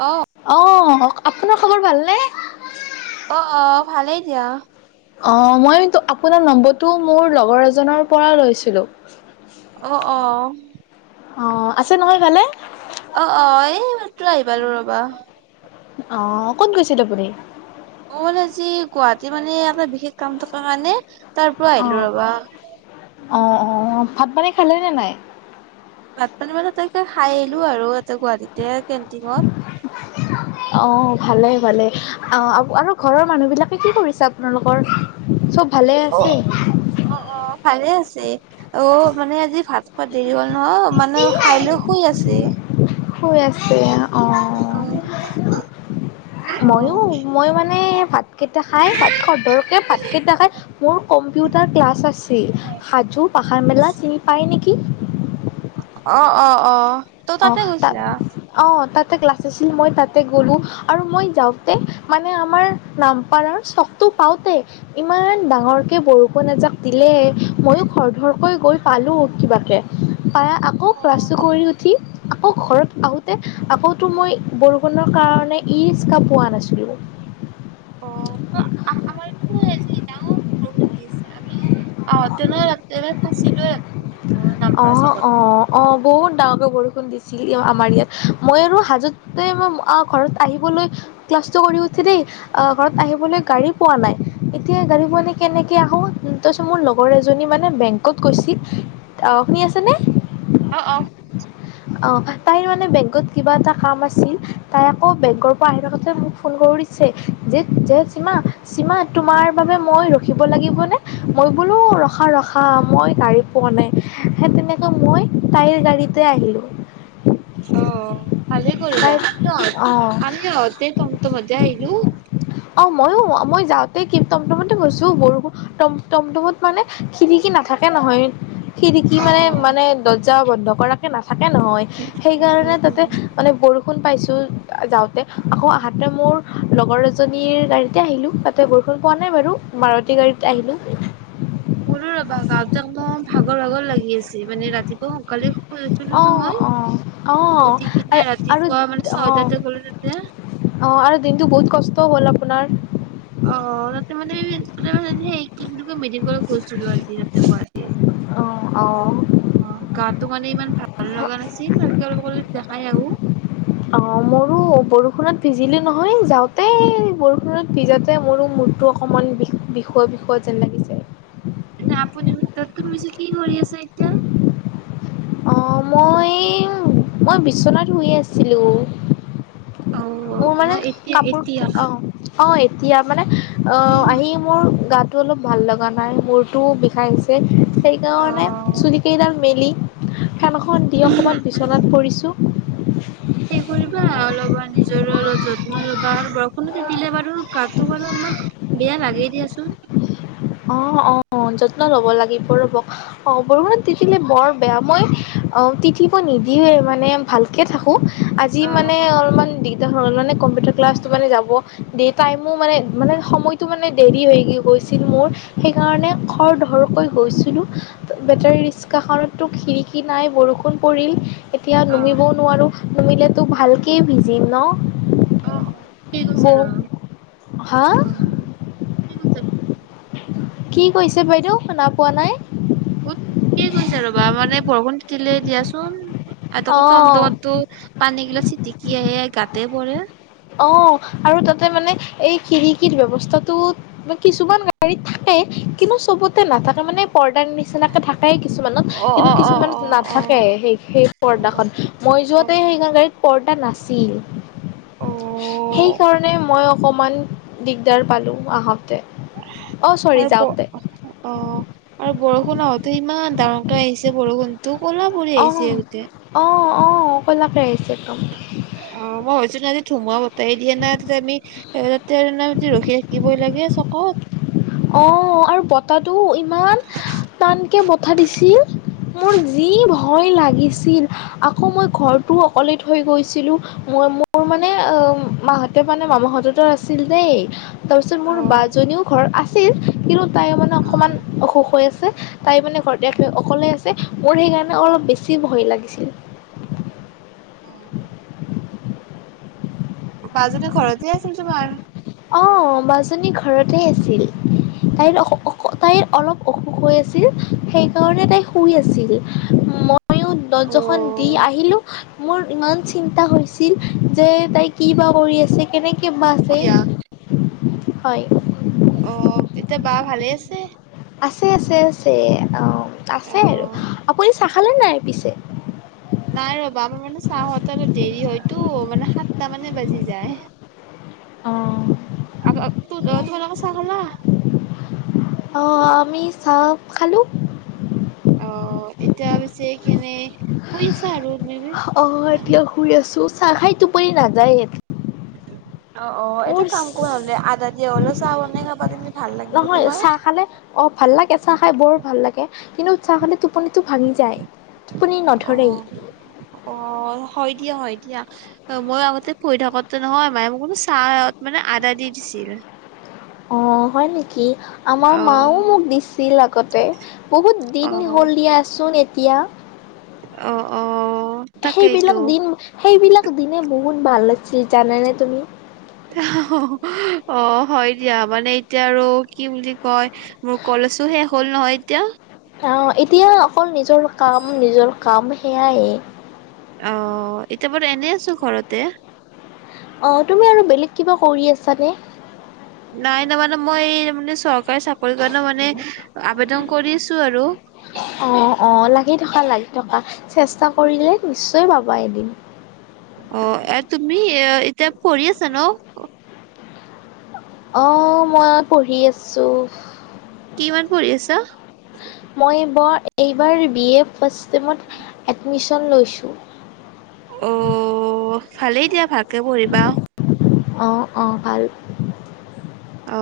অ'। অহ। আপোনাৰ খবৰ ভালনে? অ অ ভালেই দিয়া। অ মই আপোনাৰ নম্বৰটো মোৰ লগৰ এজনৰ পৰা লৈছিলোঁ। অ অ। অ আছে নহয় ভালে? অ অ এইমাত্ৰ আহিপালোঁ ৰবা। অ ক'ত গৈছিল আপুনি? মোৰ আজি গুৱাহাটী মানে এটা বিশেষ কাম থকা কাৰণে। তাৰ পৰা অ'। আহিলো ৰবা। অ', অ ভাত পানী খালেনে নাই। ভাত পানী মানে ত তকে খাই আহিলো আৰু তাতে গুৱাহাটীতে কেণ্টিনত। অ ভালে ভালে আহ আৰু ঘৰৰ মানুহ বিলাকে কি কৰিছে আপোনালোকৰ চব। ভালে অ'। আছে। অ', অ', ভালে আছে অ মানে আজি ভাত খোৱাত দেৰি হ'ল। ন মানে খাই লৈ শুই আছে। যে শুই আছে এয়া অ ময়ো অ'। মই মানে ভাত কেইটা খাই ভাত খৰধৰকে ভাত কেইটা খাই মোৰ কম্পিউটাৰ ক্লাছ আছিল সাজু পাহাৰ মেলা চিনি পাই নেকি? কি অ অ অ ত' অ তাতে তাত গৈছিলা? অ তাত ক্লাছ আছিল মই তাতে গলো আৰু মই যাওঁতে মানে আমাৰ নামপাৰৰ চখটো পাওঁতে ইমান ডাঙৰকে বৰষুণ এজাক দিলে ময়ো খৰধৰকৈ গৈ পালো কিবাকে। পায় আকৌ অ', অ ক্লাছটো কৰি আকৌ ঘৰত আহোঁতে আকৌতো মই বৰষুণৰ কাৰণে ইৰিক্সা পোৱা নাছিলোঁ অ আমাৰ ইয়াতো ডাঙকে বৰষুণ দি আছে আমিও অ তেনে খাচি লোৱে আজি। অ অ অ বহুত ডাঙকে বৰষুণ দিছে আছিল আমাৰ ইয়াত মই আৰু হাজোতে ঘৰত আহিবলৈ ক্লাছটো কৰি উঠি দেই ঘৰত আহিবলৈ গাড়ী পোৱা নাই এতিয়া গাড়ী পোৱা নাই কেনেকে আহো তাৰপিছত মোৰ লগৰ এজনী মানে বেংকত গৈছিল। শুনি আছেনে? অ অ [inaudible] অ তাইৰ মানে বেংকত কিবা এটা কাম আছিল তাই আকৌ বেংকৰ পৰা আহি থাকোতে মোক ফোন কৰি দিছে যে যে চিমা চিমা তোমাৰ বাবে মই ৰখিব লাগিবনে মই বোলো ৰখা ৰখা মই গাড়ী পোৱা নাই সেই তেনেকৈ মই তাইৰ গাড়ীতে আহিলোঁ। [inaudible] অ ভালে তাই কৰিলা অ' আমি তমতমতে আহিলো অ ময়ো মই যাওঁতে কি টমটমতে গৈছো বৰষুণ টমটমত মানে খিৰিকি নাথাকে নহয়। খিৰিকী মানে উম, মানে দৰ যাৰ বন্ধক ৰাখে নাথাকে নহয় সেইকাৰণে তাতে উম। মানে বৰষুণ বৰষুণ পাইছো যাওতে আকৌ আহোতে মোৰ লগৰ এজনী জনীৰ গাড়ীতে আহিলো তাতে বৰষুণ পোৱা নাই বাৰু মাৰু সোধো ৰবা গাঁৱত যে ভাগৰ ভাগৰ লাগি আছে মানে ৰাতিপুৱা সোনকালে শুই উঠিলোঁ অ নহয়। অ অ উঠি কিনে আৰু ৰাতিপুৱা মানে অ ছয়টাতে গ'লো তেতিয়া। অ আৰু দিনটো বহুত কষ্টও হ'ল আপোনাৰ অ তাতে মানে তাতে মানে সেই কি বুলি কয় মেডিকেল গেছিলো আজি তাতে গুৱাহাটী অঁ অঁ গাটো মানে ইমান ভাল ভাল লগা নাছিল আৰু তোমাৰ লোকৰ যদি নাখাই আৰু অঁ মোৰো বৰষুণত ভিজিলোঁ নহয় যাওঁতে, বৰষুণত ভিজাওঁতে মোৰো মূৰটো অকণমান বিষ বিষৱা, বিষৱা যেন লাগিছে। আপুনি তাত তো বেছি কি কৰি আছে এতিয়া। অঁ মই মই বিচনাত শুই আছিলোঁ। অ মোৰ মানে মই এতিয়া কাপোৰ এতিয়া আঁহ অঁ এতিয়া মানে আঁহ, আহি মোৰ গাত টো অলপ ভাল লগা নাই মূৰতো বিষাইছে। অ অ সেইকাৰণে চুলি কেইডাল মেলি [unintelligible] ফেনখন, দি অকণমান বিচনাত পৰিছো সেই কৰিবা অলপমানে অঁ যত্ন ল'বা আৰু বৰষুণত তিতিলে বাৰু গাটো অকনমান বেয়া লাগেই দিয়াচোন অঁ, অঁ যত্ন ল'ব লাগিব ৰ'ব অঁ বৰষুণত তিতিলেে বৰ বেয়া মই অঁ তিতিব নিদিৱে মানে ভালকে থাকো। আজি অ মানে অলপমান দিগদাৰ হ'ল মানে কম্পিউটাৰ। ক্লাছটো মানে যাব দে টাইমো মানে মানে সময়তটো মানে দেৰি হৈ গৈছিল মোৰ। সেইকাৰণে খৰ ধৰকৈ গৈছিলোঁ বেটাৰী ৰিক্সাখনতো খিৰিকী নাই বৰষুণ পৰিল। এতিয়া অ অ নামিবওঁ নোৱাৰোঁ নামিলে তো ভালকে ভিজিম ন! অঁ অঁ কি ব কৈছা নো হা কি কৈছে বাইদেউ শুনা পোৱা নাই! অঁ [unintelligible] গৈছে ৰ'বা মানে বৰষুণ দিলে দিয়াচোন এ আকৌ তম অঁ তমটো পানী গিলা চিটিকি আহে গাতে পৰে। অঁ আৰু তাতে মানে এই খিৰিকীৰ ব্যৱস্থাটো কিছুমান গাড়ীত থাকে কিন্তু চবতে নাথাকে মানে পৰ্দাৰ নিচিনাকে থাকে। য় কিছুমানত অ', কিন্তু অ', কিছুমানত অ', নাথাকে অ', সেই সেই অ', পৰ্দাখন মই অ যোৱাতে সেইখন গাড়ী পৰ্দা নাছিল। অ অ সেইকাৰণে মই অকণমান দিগদাৰ পালোঁ আহাতে। আৰু ক অ আৰু বৰষুণত ত ইমান ডাঙৰকে আহিছে বৰষুণ। তোৰ ক'লা পৰি আহিছে গোতে অঁ ক'লাকে আহিছে একদম অঁ মই ভাবিচো আজি সোমাব তো তাই দিয়া নাই তাতে আমি- বাহিৰতে আমি ৰখি থাকিবই লাগে চকত। অ আৰু বতৰটো ইমান টানকে বতাহ দিছিল মোৰ যি ভয় ভয় লাগিছিল আকৌ মই ঘৰটো অকলে থৈ গৈছিলোঁ। মই মোৰ মানে মাহঁতে মানে মামাহঁত ত আছিল দেই। তাৰপিছত অ মোৰ বা জনীয়ো ঘৰ আ ছিল কিন্তু তাই মানে অকমান অসুখ হৈ আছে। তাই মানে ঘৰতে অকলে আছে মোৰ সেইকাৰণে অলপ বেছি ভয় লাগিছিল। অ মাজনি ঘৰতে আছিল তোমাৰ। অ মাজনী ঘৰতে আছিল তাইৰ অ অসু তাইৰ অলপ অসুখ হৈ আছিল সেইকাৰণে তাই শুই আছিল। মই মইয়ো দৰ্জাখন দি অ', আহিলোঁ। মোৰ ইমান চিন্তা হৈছিল যে তাই কি বা কৰি আছে কেনেকে কেবা আছে। দিয়া হয়। [unintelligible] অ', এতিয়া বা ভালে আছে। আছে আছে আছে অ। আছে আৰু অ', আপুনি চাহ খালে নাই পিছে। নাই ৰ'বা আমাৰ মানে চাহত আৰু দেৰি হয়তো মানে সাতটা মানে বাজি যায়। অঁ আৰ। তো তোমাৰ লোকৰ চাহ খালা। অ আমি চাহ খালোঁ। অ এতিয়া পিছে কেনে শুই আছা আৰু চাহখাই টোপনি নাজায় [inaudible] অ অ এটা কাম কৰা নহ'লে আদা দিয়া হ'লেও চাহ বনাই খাবা তুমি ভাল লাগিব নহয় তোমাৰ। চাহ খালে অঁ ভাল লাগে চাহ খাই বৰ ভাল লাগে কিন্তু চাহ খালে টো অ অহ হয় দিয়া হয় দিয়া। অ মই আগতে পঢ়ি থাকোতে নহয় মায়ে মোক মানে চাহত মানে আদা দি দিছিল। অ হয় নেকি? আমাৰ মাও অ' মোক দিছিল আগতে বহুত দিন অ' হ'ল দিয়াচোন এ এতিয়া অ' অ' তাকেইতো। সেইবিলাক দিন সেইবিলাক দিনে বহুত ভাল লাগ লাগিছিল জানা নে তুমি অ হ হ অ হয় দিয়া মানে এতিয়া আৰু কি বুলি কয় মোৰ কলেছো শেষ হ'ল নহয় এতিয়া অ এতিয়া অকল নিজৰ কাম নিজৰ কাম সেয়াই অ এতিয়া বাৰু এনেই আছোঁ ঘৰতে অ তুমি আৰু বেলেগ কিবা কৰি আছানে? নাই ন মানে মই মানে চক চাকৰি কাৰণে মানে আবেদন কৰিছো আৰু। অঁ অঁ লাগি থকা লাগি চেষ্টা কৰিলে নিশ্চয় পাবা এদিন। অ এ তুমি এ এতিয়া পঢ়ি আছা ন? অহ মই পঢ়ি আছো। কিমান পঢ়ি আছা? মই বৰ এইবাৰ বি এ ফাৰ্ষ্ট টেমত এডমিশ্ন লৈছোঁ। অ। ভালেই দিয়া ভাল। ভাল কে পঢ়িবা। অ অ ভাল। অ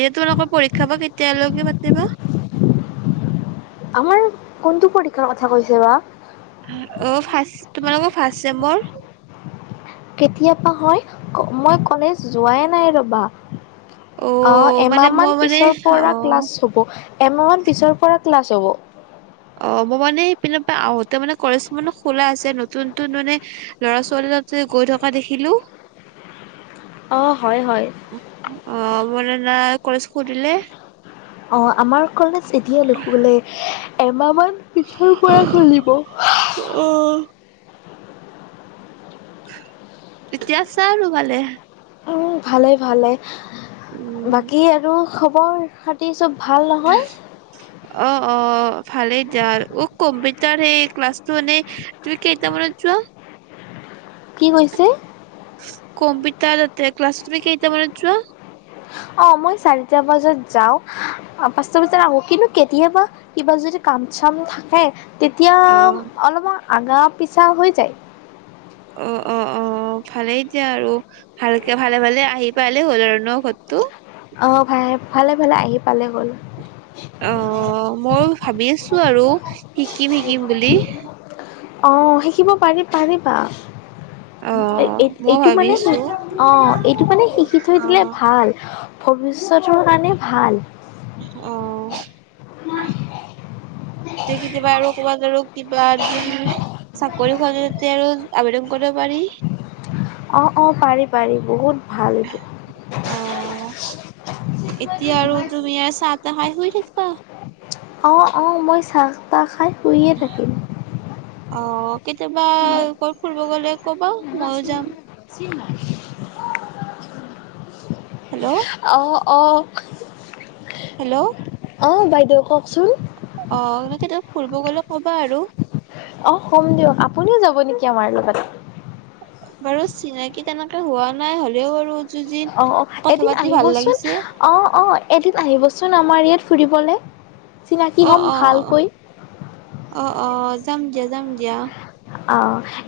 এ তোমালোকৰ পৰীক্ষা বা কেতিয়ালৈকে পাতিবা। আমাৰ কোনটো পৰীক্ষাৰ কথা কৈছে বা? অ ফাৰ্ষ তোমালোকৰ ফাৰ্ষ্ট চেম্বৰ। কেতিয়াবা হয় মই কলেজ যোৱাই নাই ৰ'বা। অ আহ মানে এমাহ মই মান মানে পিছৰ অ পৰা ক্লাছ হব এমাহ মান পিছৰ পৰা। ক্লাছ হব। অ মই মানে পি আহোতে মানে কলেজ মানো খোলা আছে নতুন নতুন মানে ল'ৰা ছোৱালী বিলাক গৈ থকা দেখিলো। অঁ হয় হয়। অ মানে কলেজ খুলিলে অ আমাৰ কলেজ। এতিয়া নুখুবলৈ এমাহ মান। পিছৰ পৰা খুলিব। অ তেতিয়াছা আৰু ভালে। অ ভালে ভালে। উম বাকী আৰু খবৰ খাতি চব ভাল নহয় অ অ ভালে যাৰ উ কম ব তাৰ সেই ক্লাছ মানে তুমি কেইটামানত যোৱা? কি কৈছে। কম্পিউটাৰ এ ক্লা কেইটা মানত যোৱা। অ মই চাৰিটা বজাত যাও পাঁচটা বজাত আহো কিন্তু কেতিয়াবা কিবা যদি কাম চাম থাকে। তেতিয়া অ অলপমান আগাপ। পিছা হৈ যায়। অ অ অ ভালেই এতিয়া আৰু ভালকে ভালে ভালে আহি পালালে হ'ল আৰু ন ঘতটো। অঁ ভাই ভালে ফালে আহি পালে হ'ল। অ মই ভাবি আছো আৰু। শিকিম শিকিম বুলি। অ শিকিব পাৰি পাৰিবা। অ মই এইটো মানে ভাবিছো অ এইটো মানে শিকি থৈ অ দিলে ভাল। ভৱিষ্যতৰ কাৰণে ভাল। অ কেতিয়াবা আৰু ক'বাত আৰু কিবা চাকৰি খতে আৰু আবেদন কৰিব পাৰি। অ অ পাৰি পাৰি বহুত। ভাল এইটো অ এতিয়া আৰু তুমি ই চাহ তাহাই শুই থাকিবা অ অ মই চাহ তাহ খাই। শুইয়ে থাকিম। অ। কেতিয়াবা কৰ ফুৰিব গ'লে। কবা ময়ো যাম। হেল্ল' [unintelligible] অ। অ। হেল্ল'। অঁ বাইদেউ ককচোন। অ। তেতিয়া ফুৰব গ'ল। অ কম দিঅক। আপোনিও যাব নেকি আমাৰ লগত। বাৰু চিনাকি তেনেকে হোৱা নাই হ'লেও বাৰু। অ অ এদিন আহিবচোন অ অ এদিন আহিবচোন। চোন আমাৰ ইয়াত ফুৰিবলে চিনাকি অ হম অ ভালকৈ। অ অ যাম দিয়া যাম দিয়া। অ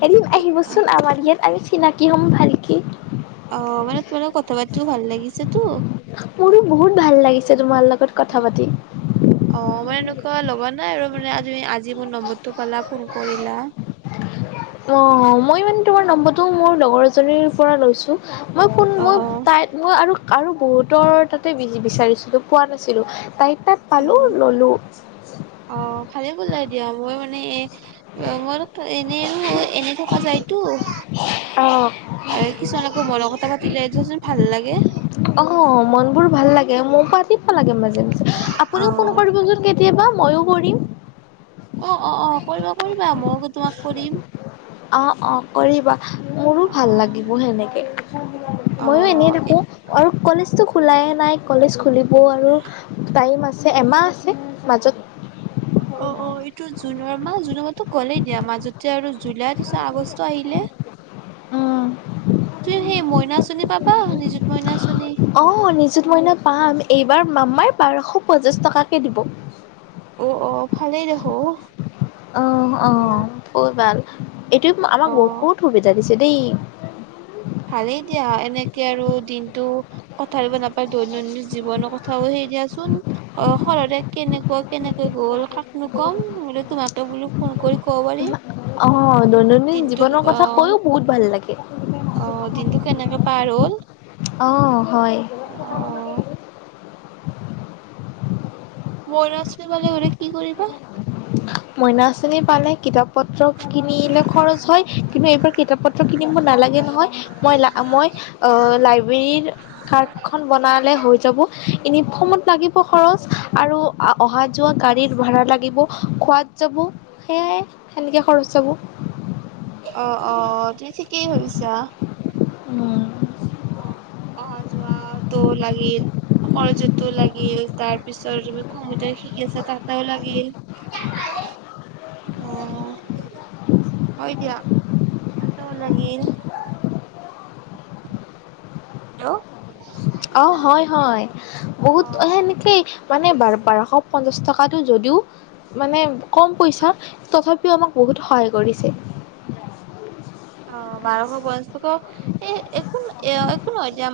এদিন আহিবচোন আমাৰ ইয়াত আৰু চিনাকি হ'ম ভালকে আহ মানে তোমালোক কথা বাতিও ভাল লাগিছে তো। মোৰো বহুত ভাল লাগিছে তোমাল লগত কথা পাতি অ আ মাৰ এনেকুৱা লগা নাই আৰু মানে আজি আজি মোৰ নম্বৰটো পালা ফোন কৰিলা। অ মই মানে তোমাৰ নম্বৰটো মোৰ লগৰ এজনীৰ পৰা লৈছোঁ। মই কোন অ মই অ তাই মই আৰু আৰু বহুতৰ তাতে বি বিচাৰিছিলো পোৱা নাছিলো তাই ত অ পালোঁ ল'লোঁ। অ ভালে বলাই দিয়া মই মানে এ মই এনেই আৰু এনে থকা যায়তো অ আৰু কিছুমানকৰ মনৰ কথা পা লাই থোৱাচোন ভাল লাগে। অঁ মন বোৰ ভাল লাগে মৌ পাতি নালাগে মাজে। অ আপুনিও ফোন কৰিবচোন কেতিয়াবা। ময়ো কৰিম। অঁ অঁ অঁ কৰিব কৰিবা মইো তোমাক কৰিম। অঁ অঁ কৰিবা। মোৰো অ ভাল লাগিব সেনেকে। অ ময়ো এনে থাকো আৰু কলেজটো খোলাইে নাই কলেজ খুলি ব আৰু টাইম আছে। এমাহ আছে মাজত অঁ অঁ এইটো জুনৰ মাহ জুনৰ মাহতো গ'লেই দিয়া মাজতে আৰু জুলাই পিছত আগষ্ট আহিলে। উম, তু সেই মইনা - পাবা নিজুত মইনা আঁচনি অঁ নিজুত মইনা পাম এইবাৰ। মাম্মাই বাৰশ পঞ্চাছ টকাকৈ দিব। অঁ অঁ ভালেই দেখো উ এইটোৱে আমাক বহুত সুবিধা দিছে দেই। ভালেই পথাৰিব নাপায় দৈনন্দিন জীৱনৰ কথাও সেই দিয়াচোন অ সৰতে কেনেকুৱা কেনেকৈ গ'ল! তাকনো কম হলে তোমাক। ব বুলো ফোন কৰি। ক'ব পাৰিম আহ দৈনন্দিন দিনটো জীৱনৰ কথা কৈও বহুত ভাল লাগে। অঁ দিনটো কেনেকে পাৰ হ'ল! অঁ হয়। অ বৈছ্ৰী বলে ঘৰে কি কৰিবা। মইনা আঁচনি পালে কিতাপ পত্ৰ কিনিলে খৰচ হয়, কিন্তু এইবাৰ কিতাপ পত্ৰ নিব নালাগে নহয় মই লা মই অ, লাইব্ৰেৰীৰ কাৰ্ডখন বনালে হৈ যাব। এনেই ফ্ৰমট লাগিব খৰছ আৰু অহা যোৱা গাড়ীত ভাড়া লাগিব, খোৱা যাব, সেয়াই সেনেকে খৰচ যাব। অ অ, তুমি ঠিকেই ভাবিছা। উম। অহা যোৱাটো লাগিল, কলেজতটো লাগিল, তাৰ পিছত তুমি কম্পিউটাৰ শিকি আছা তাতেও লাগিল। অহ হয় দিয়া, ততেও লাগিল হেল্ল' অ হয় হয়, বহুত অ সেনেকেই মানে বাৰ-বাৰশ পঞ্চাছ টকাটো যদিও, মানে কম পইচা তথা আমাক বহুত সহায় কৰিছে। অ, বাৰশ পঁচ ক, এ একো এ একো নহয় দিয়া